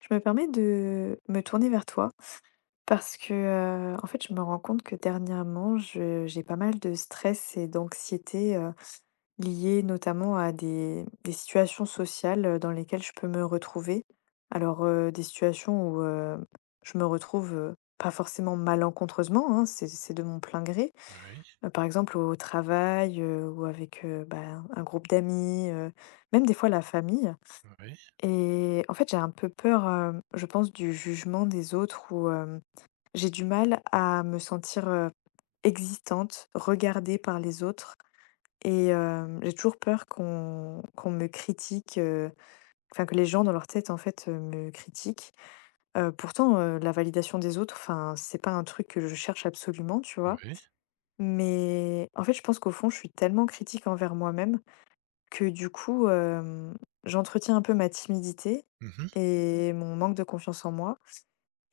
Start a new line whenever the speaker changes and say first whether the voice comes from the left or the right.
left: Je me permets de me tourner vers toi parce que, en fait, je me rends compte que dernièrement, je j'ai pas mal de stress et d'anxiété, liés notamment à des situations sociales, dans lesquelles je peux me retrouver. Alors, des situations où, je me retrouve, pas forcément malencontreusement, hein, c'est de mon plein gré.
right: Oui,
left: Par exemple au travail, ou avec, bah, un groupe d'amis, même des fois la famille.
right: oui,
left: Et en fait, j'ai un peu peur, je pense, du jugement des autres ou, j'ai du mal à me sentir, existante, regardée par les autres et j'ai toujours peur qu'on me critique, enfin que les gens dans leur tête, en fait, me critiquent. Pourtant, la validation des autres, enfin, c'est pas un truc que je cherche absolument, tu vois?
right: oui.
left: Mais en fait, je pense qu'au fond, je suis tellement critique envers moi-même que du coup, j'entretiens un peu ma timidité
right: Mmh.
left: et mon manque de confiance en moi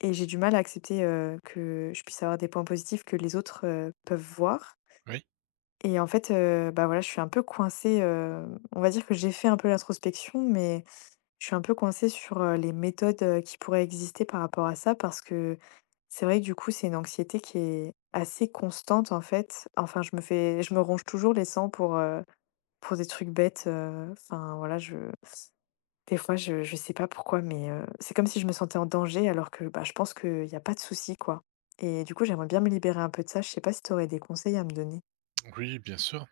left: et j'ai du mal à accepter, que je puisse avoir des points positifs que les autres, peuvent voir
right: Oui.
left: et en fait, bah, voilà, je suis un peu coincée, on va dire que j'ai fait un peu l'introspection, mais je suis un peu coincée sur, les méthodes, qui pourraient exister par rapport à ça parce que c'est vrai que du coup, c'est une anxiété qui est assez constante en fait. Enfin, je me ronge toujours les sangs pour des trucs bêtes, enfin voilà, je des fois je sais pas pourquoi, mais c'est comme si je me sentais en danger alors que, bah, je pense qu'il y a pas de souci, quoi et du coup, j'aimerais bien me libérer un peu de ça. Je sais pas si tu aurais des conseils à me donner?
right: Oui, bien sûr.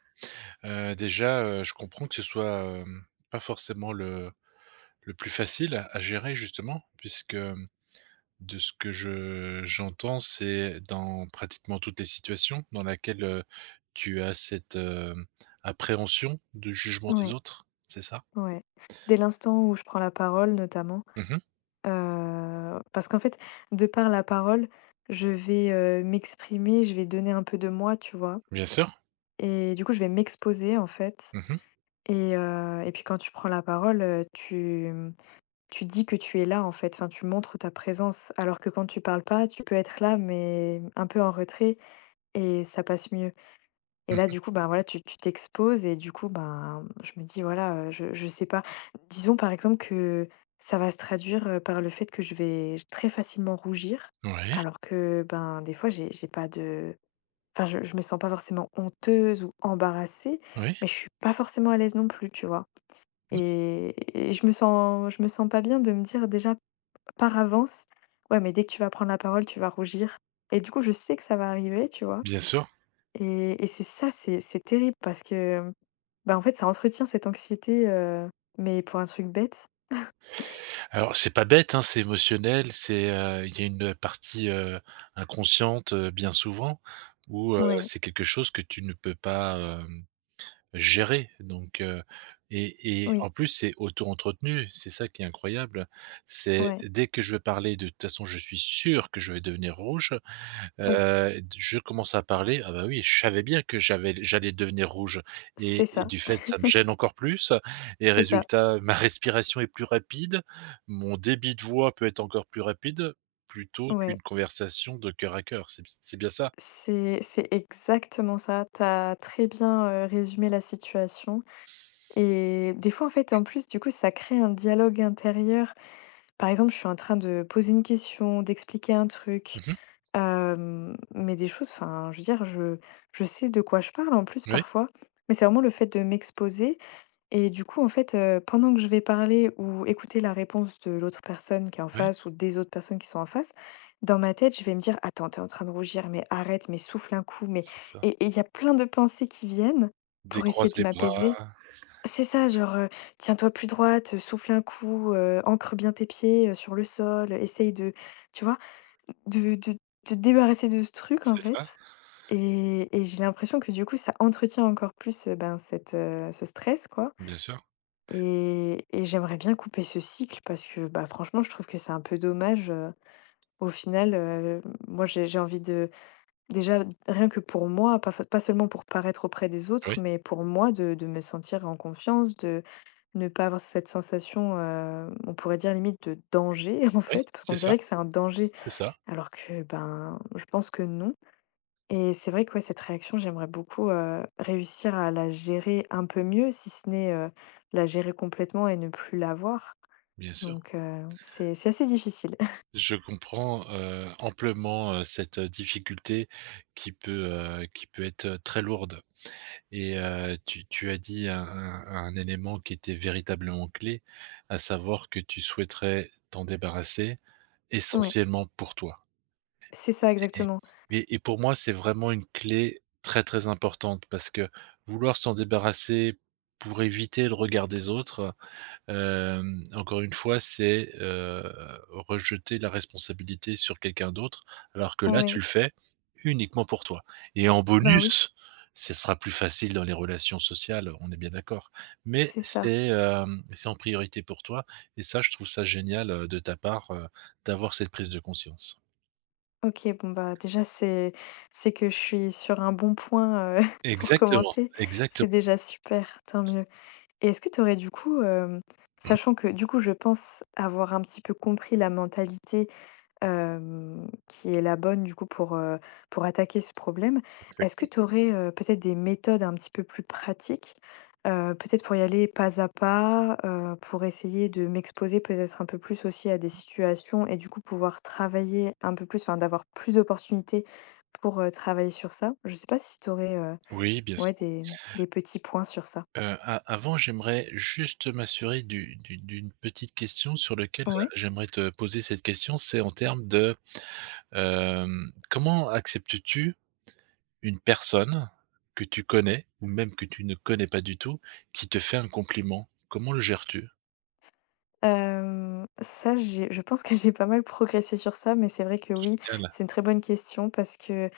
right: Déjà, je comprends que ce soit, pas forcément le plus facile à gérer justement puisque, de ce que je j'entends, c'est dans pratiquement toutes les situations dans laquelle, tu as cette, appréhension de jugement des
left: Ouais,
right: autres, c'est ça?
left: ouais. Dès l'instant où je prends la parole notamment,
right: Mmh.
left: parce qu'en fait, de par la parole, je vais, m'exprimer, je vais donner un peu de moi, tu vois?
right: Bien sûr.
left: Et du coup, je vais m'exposer en fait
right: Mmh mh.
left: et puis quand tu prends la parole, Tu dis que tu es là en fait, enfin, tu montres ta présence, alors que quand tu parles pas, tu peux être là, mais un peu en retrait et ça passe mieux. Et là,
right: Mmh.
left: du coup, ben voilà, tu t'exposes et du coup, ben, je me dis, voilà, je sais pas. Disons par exemple que ça va se traduire, par le fait que je vais très facilement rougir,
right: Oui,
left: alors que, ben, des fois, j'ai pas de enfin, je me sens pas forcément honteuse ou embarrassée,
right: oui,
left: mais je suis pas forcément à l'aise non plus, tu vois?
right: oui,
left: Et et je me sens pas bien de me dire déjà par avance, ouais, mais dès que tu vas prendre la parole, tu vas rougir et du coup, je sais que ça va arriver, tu vois?
right: bien sûr.
left: Et c'est ça, c'est terrible parce que, mmh, bah, en fait, ça entretient cette anxiété, mais pour un truc bête.
right: Alors c'est pas bête, hein, c'est émotionnel, c'est, il y a une partie, inconsciente, bien souvent où,
left: Ouais,
right: c'est quelque chose que tu ne peux pas, gérer donc. Et
left: oui,
right: en plus c'est auto-entretenu, c'est ça qui est incroyable. C'est
left: ouais,
right: dès que je vais parler de toute façon je suis sûr que je vais devenir rouge.
left: oui,
right: Je commence à parler, ah bah, oui, je savais bien que j'allais devenir rouge
left: c'est
right: et
left: ça,
right: du fait, ça me gêne encore plus et
left: c'est ça,
right: résultat, ma respiration est plus rapide, mon débit de voix peut être encore plus rapide, plutôt
left: ouais.
right: qu'une conversation de cœur à cœur. C'est bien ça?
left: C'est exactement ça. T'as très bien, résumé la situation et des fois, en fait, en plus, du coup, ça crée un dialogue intérieur Par exemple, je suis en train de poser une question, d'expliquer un truc,
right: Mmh.
left: mais des choses, enfin, je veux dire, je sais de quoi je parle en plus
right: Oui,
left: parfois, mais c'est vraiment le fait de m'exposer et du coup, en fait, pendant que je vais parler ou écouter la réponse de l'autre personne qui est en
right: oui,
left: face ou des autres personnes qui sont en face, dans ma tête, je vais me dire: «Attends, t'es en train de rougir, mais arrête, mais souffle un coup, mais»
right: c'est ça.
left: et il y a plein de pensées qui viennent pour essayer
right: Décroise
left: de
right: les bras,
left: m'apaiser. C'est ça, genre, tiens-toi plus droite, souffle un coup, ancre bien tes pieds, sur le sol, essaye de tu vois? De te débarrasser de ce truc, en
right: c'est ça,
left: fait et j'ai l'impression que du coup, ça entretient encore plus, ben, ce stress, quoi
right: bien sûr.
left: et j'aimerais bien couper ce cycle parce que, bah, franchement, je trouve que c'est un peu dommage, au final, moi, j'ai envie de Déjà, rien que pour moi, pas seulement pour paraître auprès des autres,
right: Oui,
left: mais pour moi, de me sentir en confiance, de ne pas avoir cette sensation, on pourrait dire limite de danger, en
right: oui,
left: fait, parce qu'on dirait que c'est un danger,
right: c'est ça,
left: alors que ben, je pense que non. Et c'est vrai que ouais, cette réaction, j'aimerais beaucoup réussir à la gérer un peu mieux, si ce n'est la gérer complètement et ne plus l'avoir.
right: bien sûr.
left: Donc, c'est assez difficile.
right: Je comprends, amplement, cette, difficulté qui peut, qui peut être, très lourde. Et tu as dit un élément qui était véritablement clé, à savoir que tu souhaiterais t'en débarrasser,
left: Ouais,
right: essentiellement pour toi.
left: c'est ça
right: Et
left: exactement.
right: et pour moi, c'est vraiment une clé très, très importante parce que vouloir s'en débarrasser pour éviter le regard des autres. Encore une fois, c'est, rejeter la responsabilité sur quelqu'un d'autre, alors que là, tu
left: Oui,
right: le fais uniquement pour toi et en
left: ben oui,
right: bonus, ce sera plus facile dans les relations sociales, on est bien d'accord, mais
left: c'est ça.
right: c'est, c'est en priorité pour toi et ça, je trouve ça génial, de ta part, d'avoir cette prise de conscience.
left: OK, bon, bah, déjà, c'est que je suis sur un bon point, pour
right: Exactement,
left: commencer. C'est
right: exactement,
left: déjà super, tant mieux et est-ce que tu aurais du coup, sachant que, du coup, je pense avoir un petit peu compris la mentalité qui est la bonne du coup pour attaquer ce problème. Est-ce que
right: exactement.
left: tu aurais, peut-être des méthodes un petit peu plus pratiques? Peut-être pour y aller pas à pas, pour essayer de m'exposer peut-être un peu plus aussi à des situations et du coup pouvoir travailler un peu plus, enfin d'avoir plus d'opportunités pour, travailler sur ça? Je sais pas si tu aurais,
right: Oui, bien
left: ouais
right: sûr.
left: des petits points sur ça?
right: A avant, j'aimerais juste m'assurer du d'une petite question sur laquelle
left: Ouais.
right: j'aimerais te poser cette question. C'est en termes de, comment acceptes-tu une personne que tu connais ou même que tu ne connais pas du tout, qui te fait un compliment? Comment le gères-tu?
left: Ça j'ai je pense que j'ai pas mal progressé sur ça, mais c'est vrai que oui,
right: Génial.
left: c'est une très bonne question parce que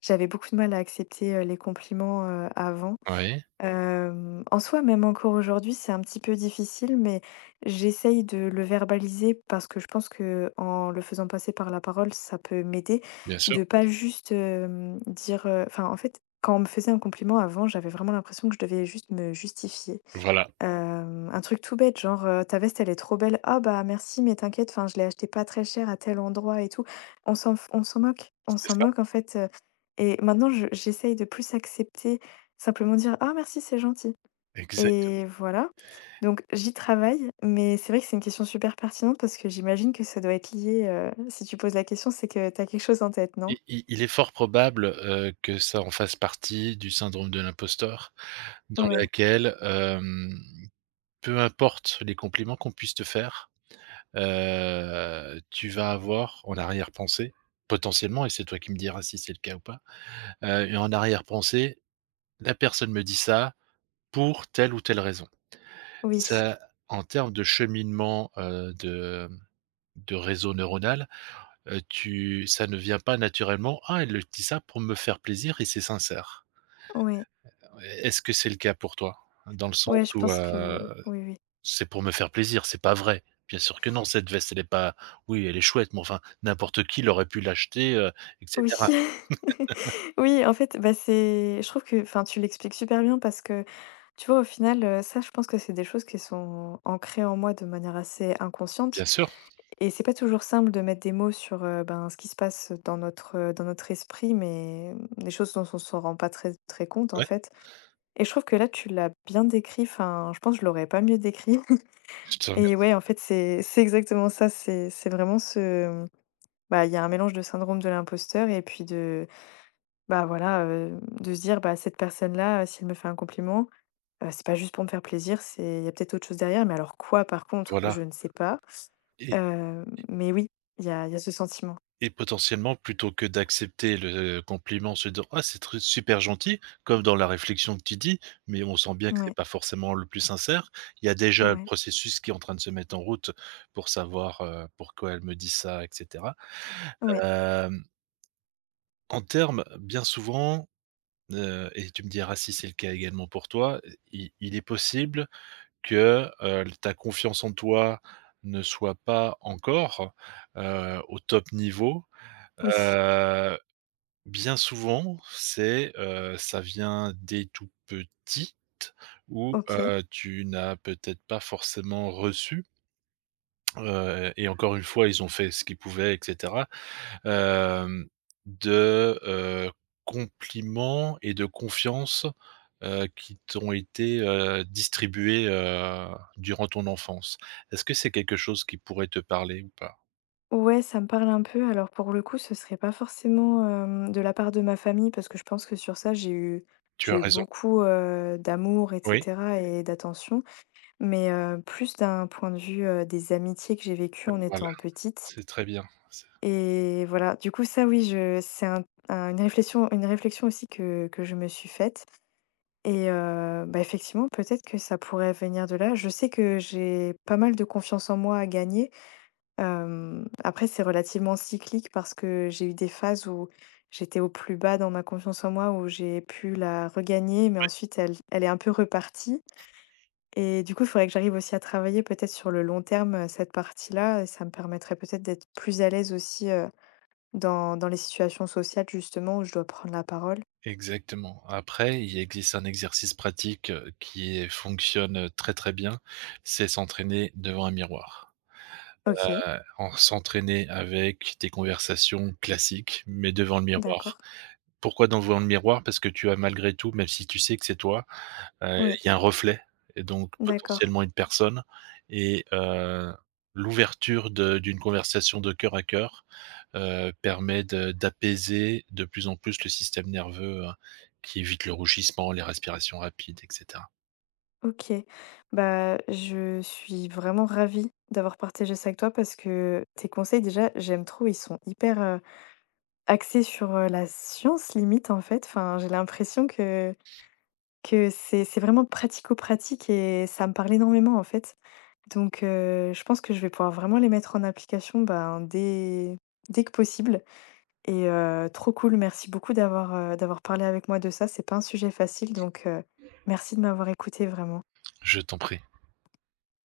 left: j'avais beaucoup de mal à accepter, les compliments, avant.
right: Oui,
left: En soi, même encore aujourd'hui, c'est un petit peu difficile, mais j'essaye de le verbaliser parce que je pense que en le faisant passer par la parole, ça peut m'aider.
right: bien sûr.
left: De pas juste, dire, enfin, en fait, quand on me faisait un compliment avant, j'avais vraiment l'impression que je devais juste me justifier.
right: Voilà,
left: Un truc tout bête, genre, «Ta veste, elle est trop belle». «Ah bah merci, mais t'inquiète, enfin, je l'ai achetée pas très cher à tel endroit et tout». On s'en moque, on
right: c'est
left: s'en
right: ça.
left: moque en fait, et maintenant je j'essaye de plus accepter, simplement dire: «Ah merci, c'est gentil»
right: Exactement.
left: et voilà. Donc j'y travaille, mais c'est vrai que c'est une question super pertinente parce que j'imagine que ça doit être lié, si tu poses la question, c'est que t'as quelque chose en tête,
right: I
left: non?
right: i Il est fort probable, que ça en fasse partie du syndrome de l'imposteur dans
left: Ouais,
right: laquelle, peu importe les compliments qu'on puisse te faire, tu vas avoir en arrière-pensée, potentiellement, et c'est toi qui me diras si c'est le cas ou pas, et en arrière-pensée : « La personne me dit ça pour telle ou telle raison ».
left: oui,
right: Ça, en termes de cheminement, de, de réseau neuronal, tu ça ne vient pas naturellement : « Ah, elle le dit ça pour me faire plaisir et c'est sincère ».
left: ouais,
right: Est-ce que c'est le cas pour toi? Dans le
left: ouais,
right: sens
left: je
right: où,
left: pense que
right: heu
left: oui, oui.
right: C'est pour me faire plaisir, c'est pas vrai. Bien sûr que non, cette veste, elle est pas oui, elle est chouette, mais enfin, n'importe qui l'aurait pu l'acheter, et
left: Oui.
right: cetera.
left: Oui, en fait, bah, c'est je trouve que enfin, tu l'expliques super bien parce que, tu vois, au final, ça, je pense que c'est des choses qui sont ancrées en moi de manière assez inconsciente
right: Bien sûr,
left: et c'est pas toujours simple de mettre des mots sur, ben, ce qui se passe dans notre esprit, mais mmh, des choses dont on s'en rend pas très très compte, en
right: ouais,
left: fait et je trouve que là, tu l'as bien décrit, enfin, je pense que je l'aurais pas mieux décrit
right: je te
left: et
right: remercie,
left: ouais, en fait, c'est exactement ça, c'est vraiment ce, mmh, bah, il y a un mélange de syndrome de l'imposteur et puis de bah, voilà, de se dire: «Bah, cette personne-là, si elle me fait un compliment, c'est pas juste pour me faire plaisir, c'est il y a peut-être autre chose derrière, mais alors quoi par contre,
right: voilà.
left: je ne sais pas».
right: et
left: Mais oui, il y a ce sentiment.
right: et potentiellement, plutôt que d'accepter le compliment en se disant : « Ah, c'est tr super gentil », comme dans la réflexion que tu dis, mais on sent bien que c'est
left: Ouais,
right: pas forcément le plus sincère. Il y a déjà le
left: ouais,
right: processus qui est en train de se mettre en route pour savoir, pourquoi elle me dit ça et cetera.
left: ouais,
right: Hem, En termes bien souvent et tu me diras si c'est le cas également pour toi, i il est possible que, ta confiance en toi ne soit pas encore, au top niveau.
left: oui,
right: Heu, bien souvent, c'est, ça vient des tout petits où,
left: OK.
right: tu n'as peut-être pas forcément reçu, et encore une fois, ils ont fait ce qu'ils pouvaient etc. Hem, de, compliments et de confiance, qui t'ont été, distribués, durant ton enfance. Est-ce que c'est quelque chose qui pourrait te parler ou pas?
left: Ouais, ça me parle un peu. Alors pour le coup, ce serait pas forcément, de la part de ma famille parce que je pense que sur ça,
right: Tu
left: j'ai
right: as
left: eu
right: raison.
left: beaucoup, d'amour et
right: Oui,
left: cetera et d'attention, mais plus d'un point de vue, des amitiés que j'ai vécues en
right: voilà,
left: étant petite.
right: c'est très bien. C'est
left: Et voilà, du coup, ça oui, je c'est un une réflexion aussi que je me suis faite et bah, effectivement, peut-être que ça pourrait venir de là. Je sais que j'ai pas mal de confiance en moi à gagner. Après, c'est relativement cyclique parce que j'ai eu des phases où j'étais au plus bas dans ma confiance en moi, où j'ai pu la regagner, mais ensuite elle est un peu repartie et du coup, il faudrait que j'arrive aussi à travailler peut-être sur le long terme, cette partie-là et ça me permettrait peut-être d'être plus à l'aise aussi, dans les situations sociales justement où je dois prendre la parole?
right: exactement. Après, il existe un exercice pratique, qui est fonctionne, très, très bien, c'est s'entraîner devant un miroir.
left: OK,
right: En s'entraîner avec des conversations classiques, mais devant le
left: d'accord.
right: miroir. Pourquoi dans le miroir? Parce que tu as malgré tout, même si tu sais que c'est toi,
left: Oui,
right: il y a un reflet et donc
left: d'accord.
right: potentiellement une personne. Et l'ouverture de d'une conversation de cœur à cœur, permet de d'apaiser de plus en plus le système nerveux, qui évite le rougissement, les respirations rapides et cetera.
left: OK. Bah, je suis vraiment ravie d'avoir partagé ça avec toi parce que tes conseils déjà, j'aime trop, ils sont hyper, axés sur, la science limite en fait. Enfin, j'ai l'impression que c'est vraiment pratico-pratique et ça me parle énormément en fait. Donc je pense que je vais pouvoir vraiment les mettre en application, ben, dès dès que possible. Et trop cool, merci beaucoup d'avoir, d'avoir parlé avec moi de ça. C'est pas un sujet facile donc merci de m'avoir écoutée vraiment.
right: Je t'en prie.